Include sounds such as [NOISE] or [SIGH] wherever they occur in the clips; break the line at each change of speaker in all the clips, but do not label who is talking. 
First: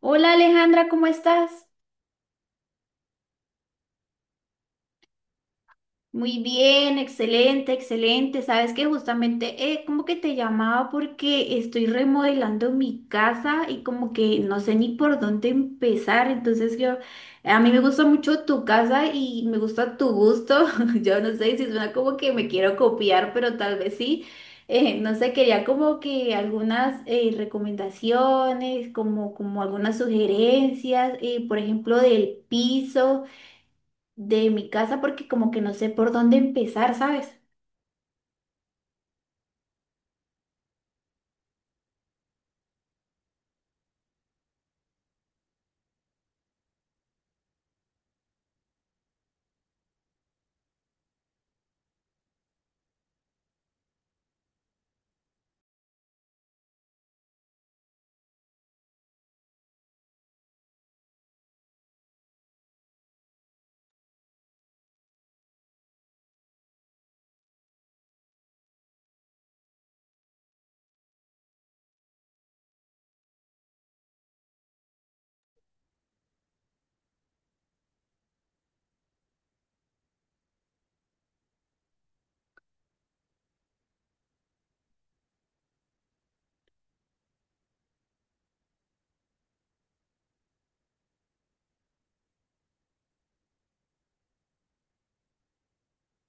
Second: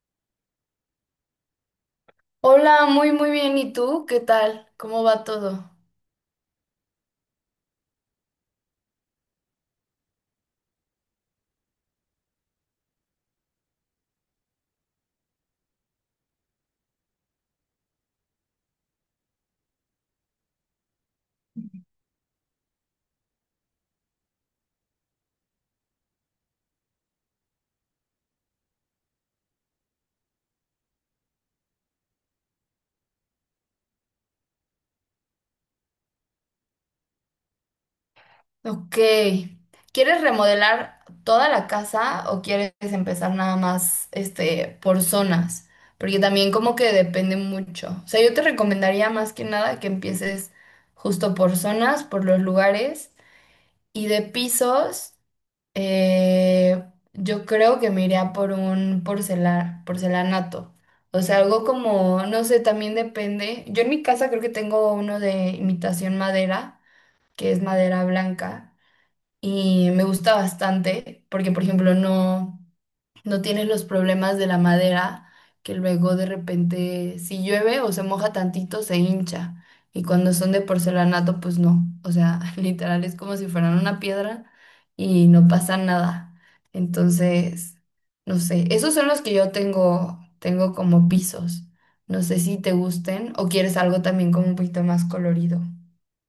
Hola Alejandra, ¿cómo estás?
Hola, muy muy bien. ¿Y tú? ¿Qué tal? ¿Cómo va todo?
Muy bien, excelente, excelente. Sabes que justamente como que te llamaba porque estoy remodelando mi casa y como que no sé ni por dónde empezar. Entonces yo, a mí me gusta mucho tu casa y me gusta tu gusto. [LAUGHS] Yo no sé si suena como que me quiero copiar, pero tal vez sí. No sé, quería como que algunas recomendaciones, como algunas sugerencias, por ejemplo, del piso de mi casa porque como que no sé por dónde empezar, ¿sabes?
Ok. ¿Quieres remodelar toda la casa o quieres empezar nada más por zonas? Porque también como que depende mucho. O sea, yo te recomendaría más que nada que empieces justo por zonas, por los lugares. Y de pisos, yo creo que me iría por un porcelanato. O sea, algo como, no sé, también depende. Yo en mi casa creo que tengo uno de imitación madera, que es madera blanca, y me gusta bastante, porque por ejemplo no tienes los problemas de la madera, que luego de repente si llueve o se moja tantito se hincha. Y cuando son de porcelanato, pues no. O sea, [LAUGHS] literal es como si fueran una piedra y no pasa nada. Entonces, no sé, esos son los que yo tengo, tengo como pisos. No sé si te gusten o quieres algo también como un poquito más colorido.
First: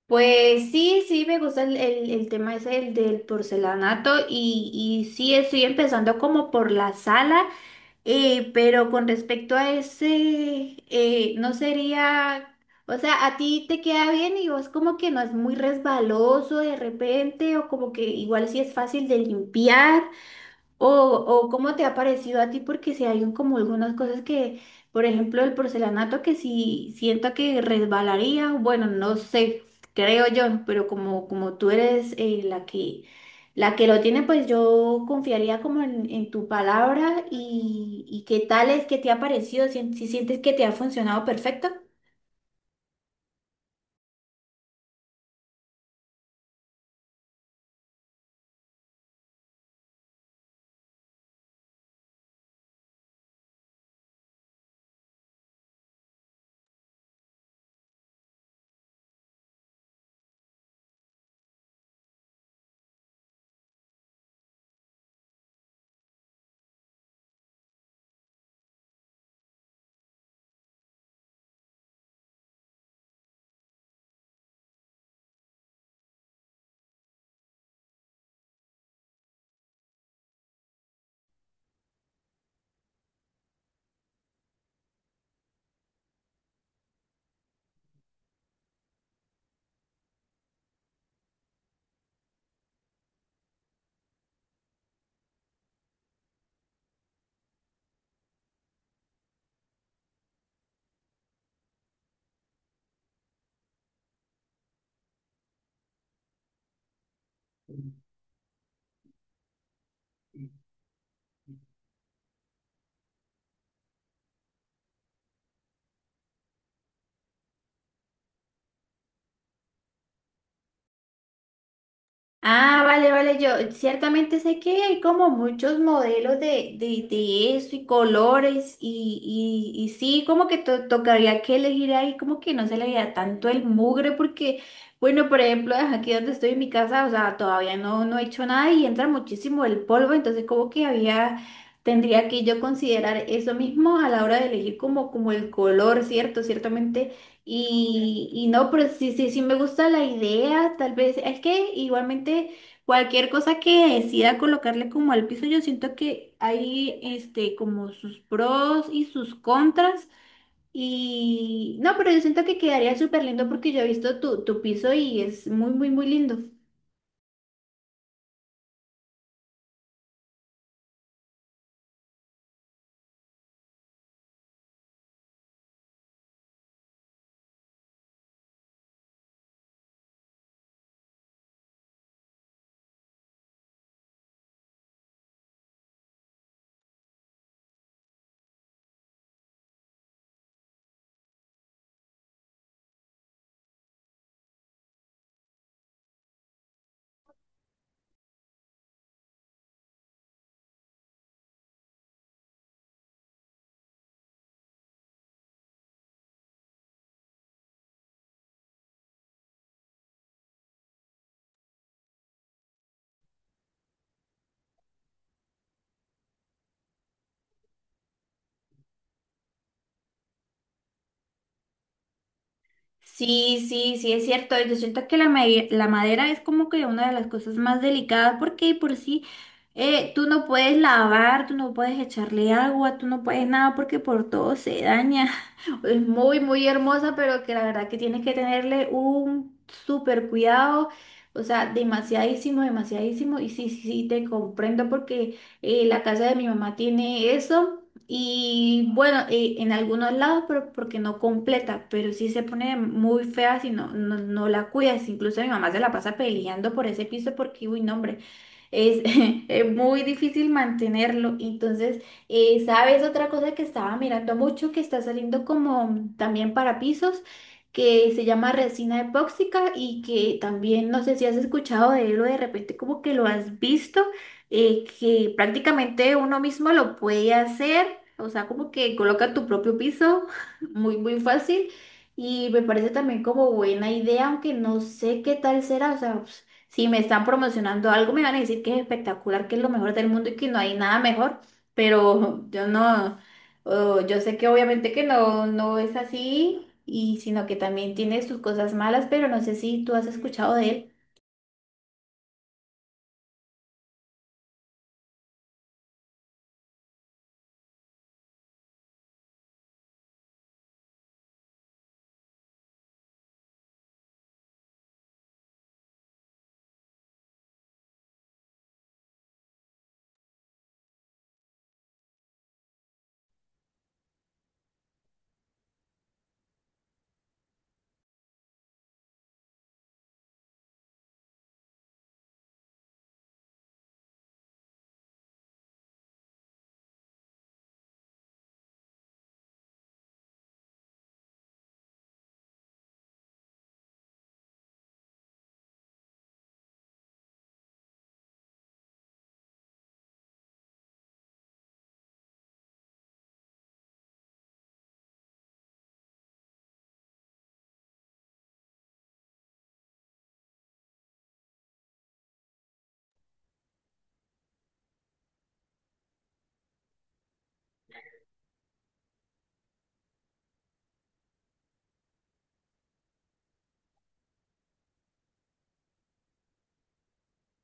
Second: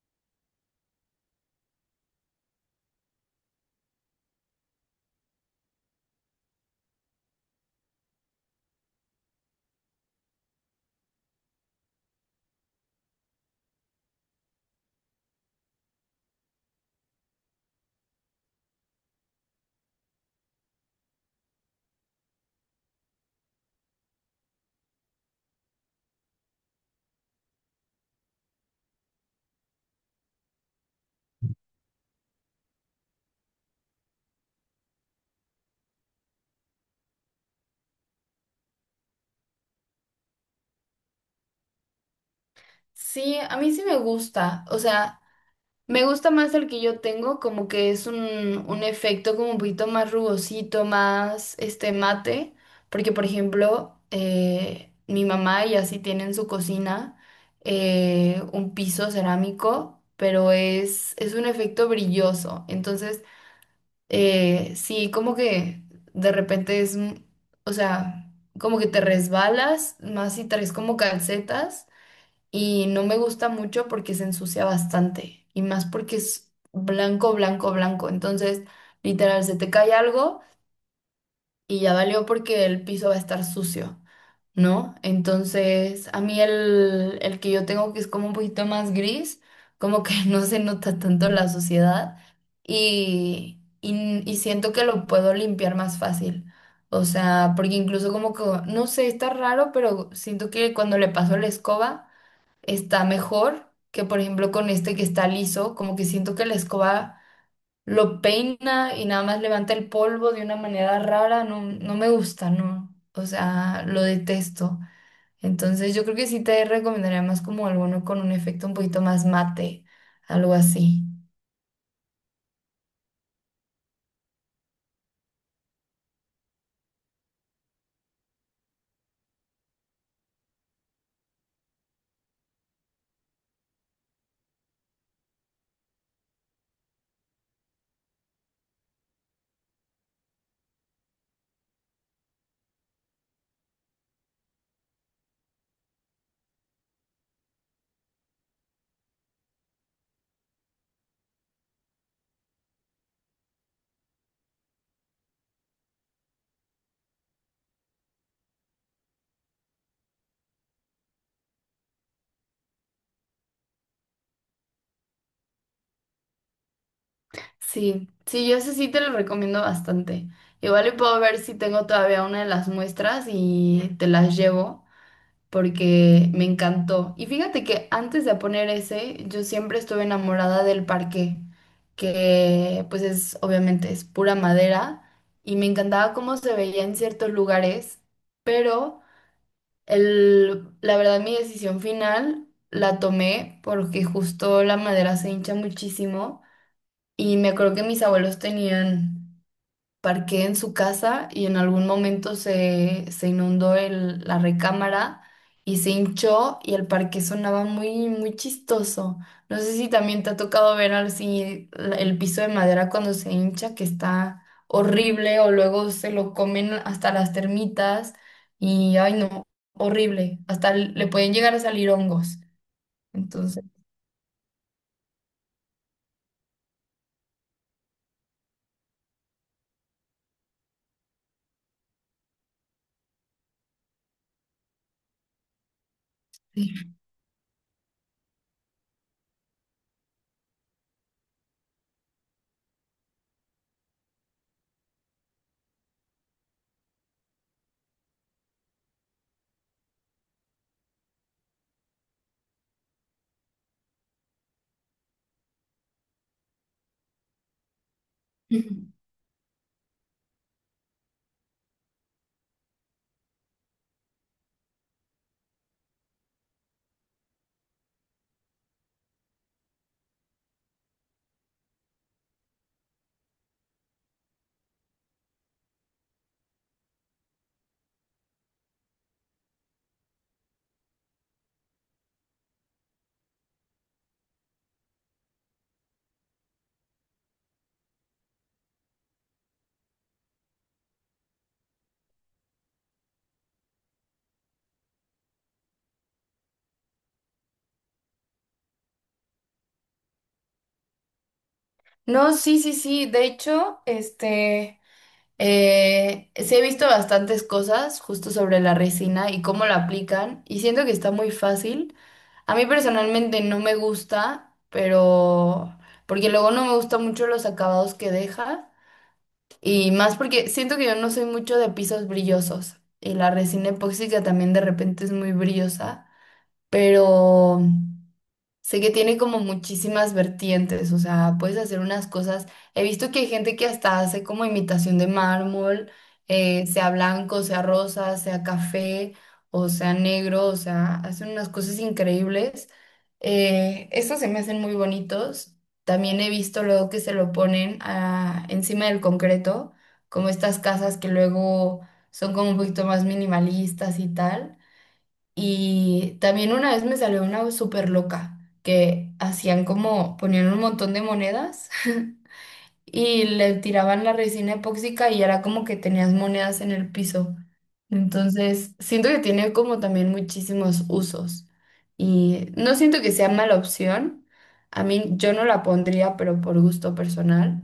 Pues sí, sí, me gusta el tema ese, el del porcelanato, y sí, estoy empezando como por la sala, pero con respecto a ese, no sería, o sea, a ti te queda bien y vos como que no es muy resbaloso de repente, o como que igual sí es fácil de limpiar. O cómo te ha parecido a ti, porque si hay como algunas cosas que, por ejemplo, el porcelanato, que si siento que resbalaría, bueno, no sé, creo yo, pero como tú eres la que lo tiene, pues yo confiaría como en tu palabra y qué tal es que te ha parecido, si, si sientes que te ha funcionado perfecto.
Sí, a mí sí me gusta. O sea, me gusta más el que yo tengo, como que es un efecto como un poquito más rugosito, más mate, porque por ejemplo, mi mamá y así tiene en su cocina un piso cerámico, pero es un efecto brilloso, entonces sí, como que de repente es, o sea, como que te resbalas, más si traes como calcetas, y no me gusta mucho porque se ensucia bastante y más porque es blanco, blanco, blanco. Entonces, literal, se te cae algo y ya valió porque el piso va a estar sucio, ¿no? Entonces, a mí el que yo tengo que es como un poquito más gris, como que [LAUGHS] no se nota tanto la suciedad y siento que lo puedo limpiar más fácil. O sea, porque incluso como que, no sé, está raro, pero siento que cuando le paso la escoba, está mejor que, por ejemplo, con este que está liso, como que siento que la escoba lo peina y nada más levanta el polvo de una manera rara. No, no me gusta, no, o sea, lo detesto. Entonces yo creo que sí te recomendaría más como alguno con un efecto un poquito más mate, algo así.
Ah, vale, vale, yo ciertamente sé que hay como muchos modelos de eso y colores, y sí, como que tocaría que elegir ahí, como que no se le veía tanto el mugre porque, bueno, por ejemplo, ajá, aquí donde estoy en mi casa, o sea, todavía no he hecho nada y entra muchísimo el polvo, entonces como que había, tendría que yo considerar eso mismo a la hora de elegir como el color, ¿cierto? Ciertamente. Y no, pero sí, sí, sí me gusta la idea, tal vez, es que igualmente cualquier cosa que decida colocarle como al piso, yo siento que hay este como sus pros y sus contras. Y no, pero yo siento que quedaría súper lindo porque yo he visto tu piso y es muy, muy, muy lindo.
Sí, sí, yo ese sí te lo recomiendo bastante. Igual y puedo ver si tengo todavía una de las muestras y te las llevo, porque me encantó. Y fíjate que antes de poner ese, yo siempre estuve enamorada del parque, que pues es obviamente es pura madera y me encantaba cómo se veía en ciertos lugares, pero la verdad mi decisión final la tomé porque justo la madera se hincha muchísimo. Y me acuerdo que mis abuelos tenían parqué en su casa y en algún momento se inundó la recámara y se hinchó y el parque sonaba muy, muy chistoso. No sé si también te ha tocado ver así el piso de madera cuando se hincha, que está horrible, o luego se lo comen hasta las termitas y, ay no, horrible, hasta le pueden llegar a salir hongos. Entonces,
Sí, sí, sí, es cierto. Yo siento que la, la madera es como que una de las cosas más delicadas porque de por sí tú no puedes lavar, tú no puedes echarle agua, tú no puedes nada porque por todo se daña. [LAUGHS] Es muy, muy
sí.
hermosa, pero que la verdad que tienes que tenerle un súper cuidado. O sea, demasiadísimo, demasiadísimo. Y sí, sí, sí, te comprendo porque la casa de mi mamá tiene eso. Y bueno, en algunos lados, pero porque no completa, pero sí se pone muy fea si no la cuidas. Incluso mi mamá se la pasa peleando por ese piso porque, uy, no, hombre, es,
[LAUGHS]
[LAUGHS] es muy difícil mantenerlo. Entonces, ¿sabes otra cosa que estaba mirando mucho que está saliendo como también para pisos? Que se llama resina epóxica y que también no sé si has escuchado de él, o de repente como que lo has visto, que prácticamente uno mismo lo puede hacer, o sea, como que coloca tu propio piso, [LAUGHS] muy, muy fácil, y me parece también como buena idea, aunque no sé qué tal será, o sea, pues, si me están promocionando algo, me van a decir que es espectacular, que es lo mejor del mundo y que no hay nada mejor, pero [LAUGHS] yo no, oh, yo sé que obviamente que no, no es así. Y sino que también tiene sus cosas malas, pero no sé si tú has escuchado de
No, sí, sí, sí. De hecho, sí he visto bastantes cosas justo sobre la resina y cómo la aplican y siento que está muy fácil. A mí personalmente no me gusta, pero porque luego no me gustan mucho los acabados que deja, y más porque siento que yo no soy mucho de pisos brillosos y la resina epóxica también de repente es muy brillosa, pero... Sé que tiene como muchísimas vertientes, o sea, puedes hacer unas cosas. He visto que hay gente que hasta hace como imitación de mármol, sea blanco, sea rosa, sea café o sea negro, o sea, hacen unas cosas increíbles. Estos se me hacen muy bonitos. También he visto luego que se lo ponen encima del concreto, como estas casas que luego son como un poquito más minimalistas y tal. Y también una vez me salió una súper loca que hacían como, ponían un montón de monedas [LAUGHS] y le tiraban la resina epóxica y era como que tenías monedas en el piso. Entonces, siento que tiene como también muchísimos usos y no siento que sea mala opción. A mí yo no la pondría, pero por gusto personal,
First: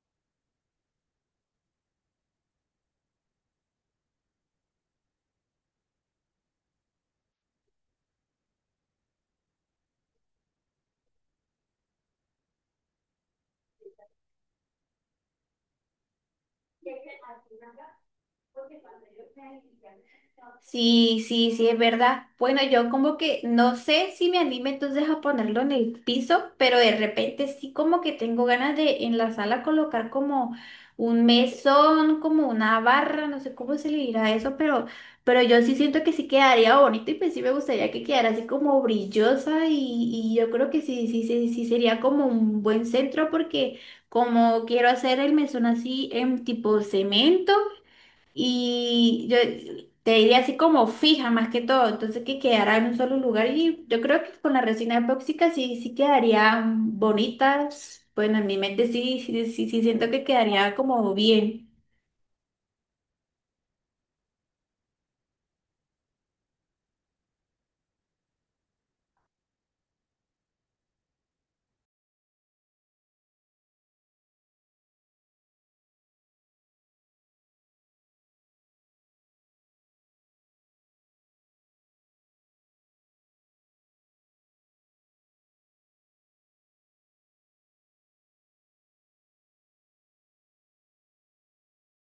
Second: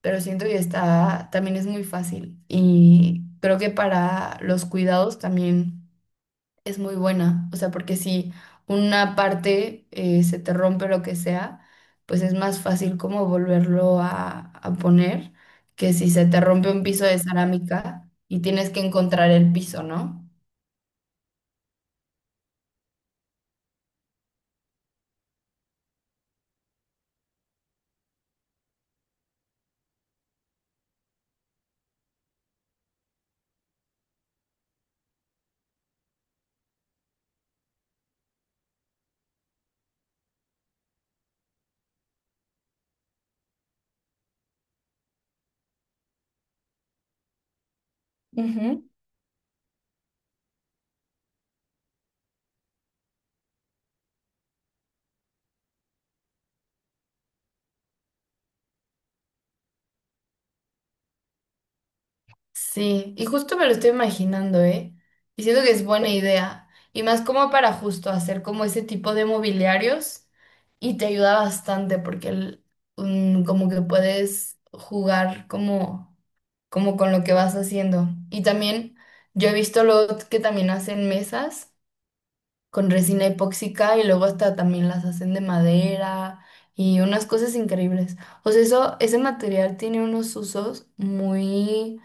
pero siento que está, también es muy fácil y creo que para los cuidados también es muy buena. O sea, porque si una parte se te rompe lo que sea, pues es más fácil como volverlo a poner que si se te rompe un piso de cerámica y tienes que encontrar el
él.
piso, ¿no?
Sí, sí, sí, es verdad. Bueno, yo como que no sé si me anime entonces a ponerlo en el piso, pero de repente sí como que tengo ganas de en la sala colocar como un mesón, como una barra, no sé cómo se le dirá eso, pero yo sí siento que sí quedaría bonito y pues sí me gustaría que quedara así como brillosa, y yo creo que sí, sí, sí, sí sería como un buen centro porque como quiero hacer el mesón así en tipo cemento. Y yo te diría así como fija más que todo, entonces que quedara en un solo lugar y yo creo que con la resina epóxica sí, sí quedarían bonitas. Bueno, en mi mente sí, sí, sí, sí siento que quedaría como bien.
Sí, y justo me lo estoy imaginando, ¿eh? Y siento que es buena idea. Y más como para justo hacer como ese tipo de mobiliarios y te ayuda bastante porque como que puedes jugar como con lo que vas haciendo. Y también yo he visto luego que también hacen mesas con resina epóxica y luego hasta también las hacen de madera y unas cosas increíbles. O sea, ese material tiene unos usos muy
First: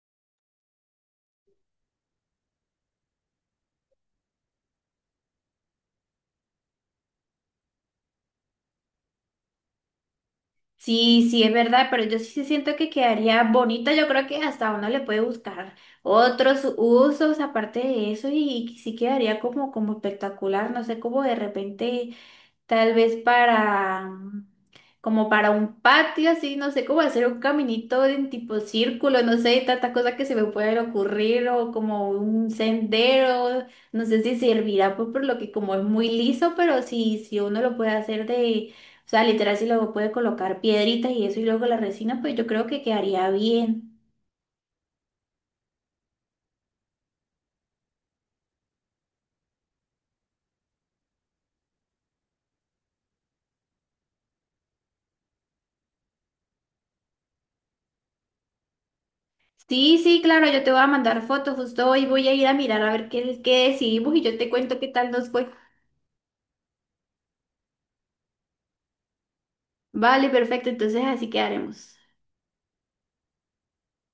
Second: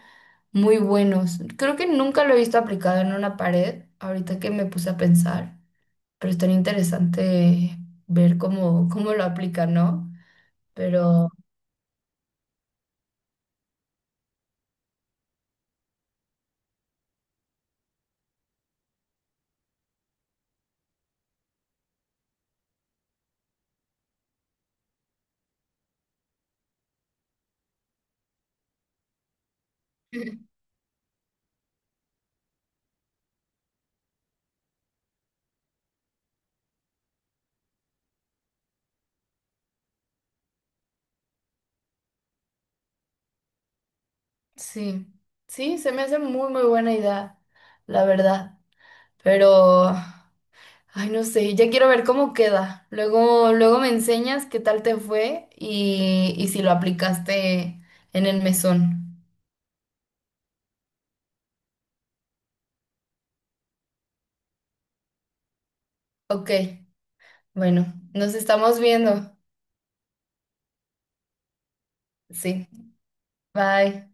muy buenos. Creo que nunca lo he visto aplicado en una pared, ahorita que me puse a pensar, pero es tan interesante ver cómo lo aplica, ¿no?
Sí,
Pero
sí es verdad, pero yo sí, sí siento que quedaría bonita. Yo creo que hasta uno le puede buscar otros usos aparte de eso y sí quedaría como, como espectacular. No sé, como de repente. Tal vez para, como para un patio, así, no sé, cómo hacer un caminito en tipo círculo, no sé, tanta cosa que se me
[LAUGHS]
puede ocurrir, o como un sendero, no sé si servirá, pues, por lo que como es muy liso, pero si uno lo puede hacer de, o sea, literal, si luego puede colocar piedritas y eso y luego la resina, pues yo creo que quedaría bien.
sí, sí, se me hace muy, muy buena idea, la verdad. Pero, ay, no sé, ya quiero ver cómo queda. Luego, luego me enseñas qué tal te fue y si lo aplicaste en el mesón.
Sí, sí, claro, yo te voy a mandar fotos, justo hoy voy a ir a mirar a ver qué decidimos y yo te cuento qué tal nos fue.
Ok, bueno, nos estamos viendo.
Vale, perfecto, entonces así quedaremos.
Sí, bye.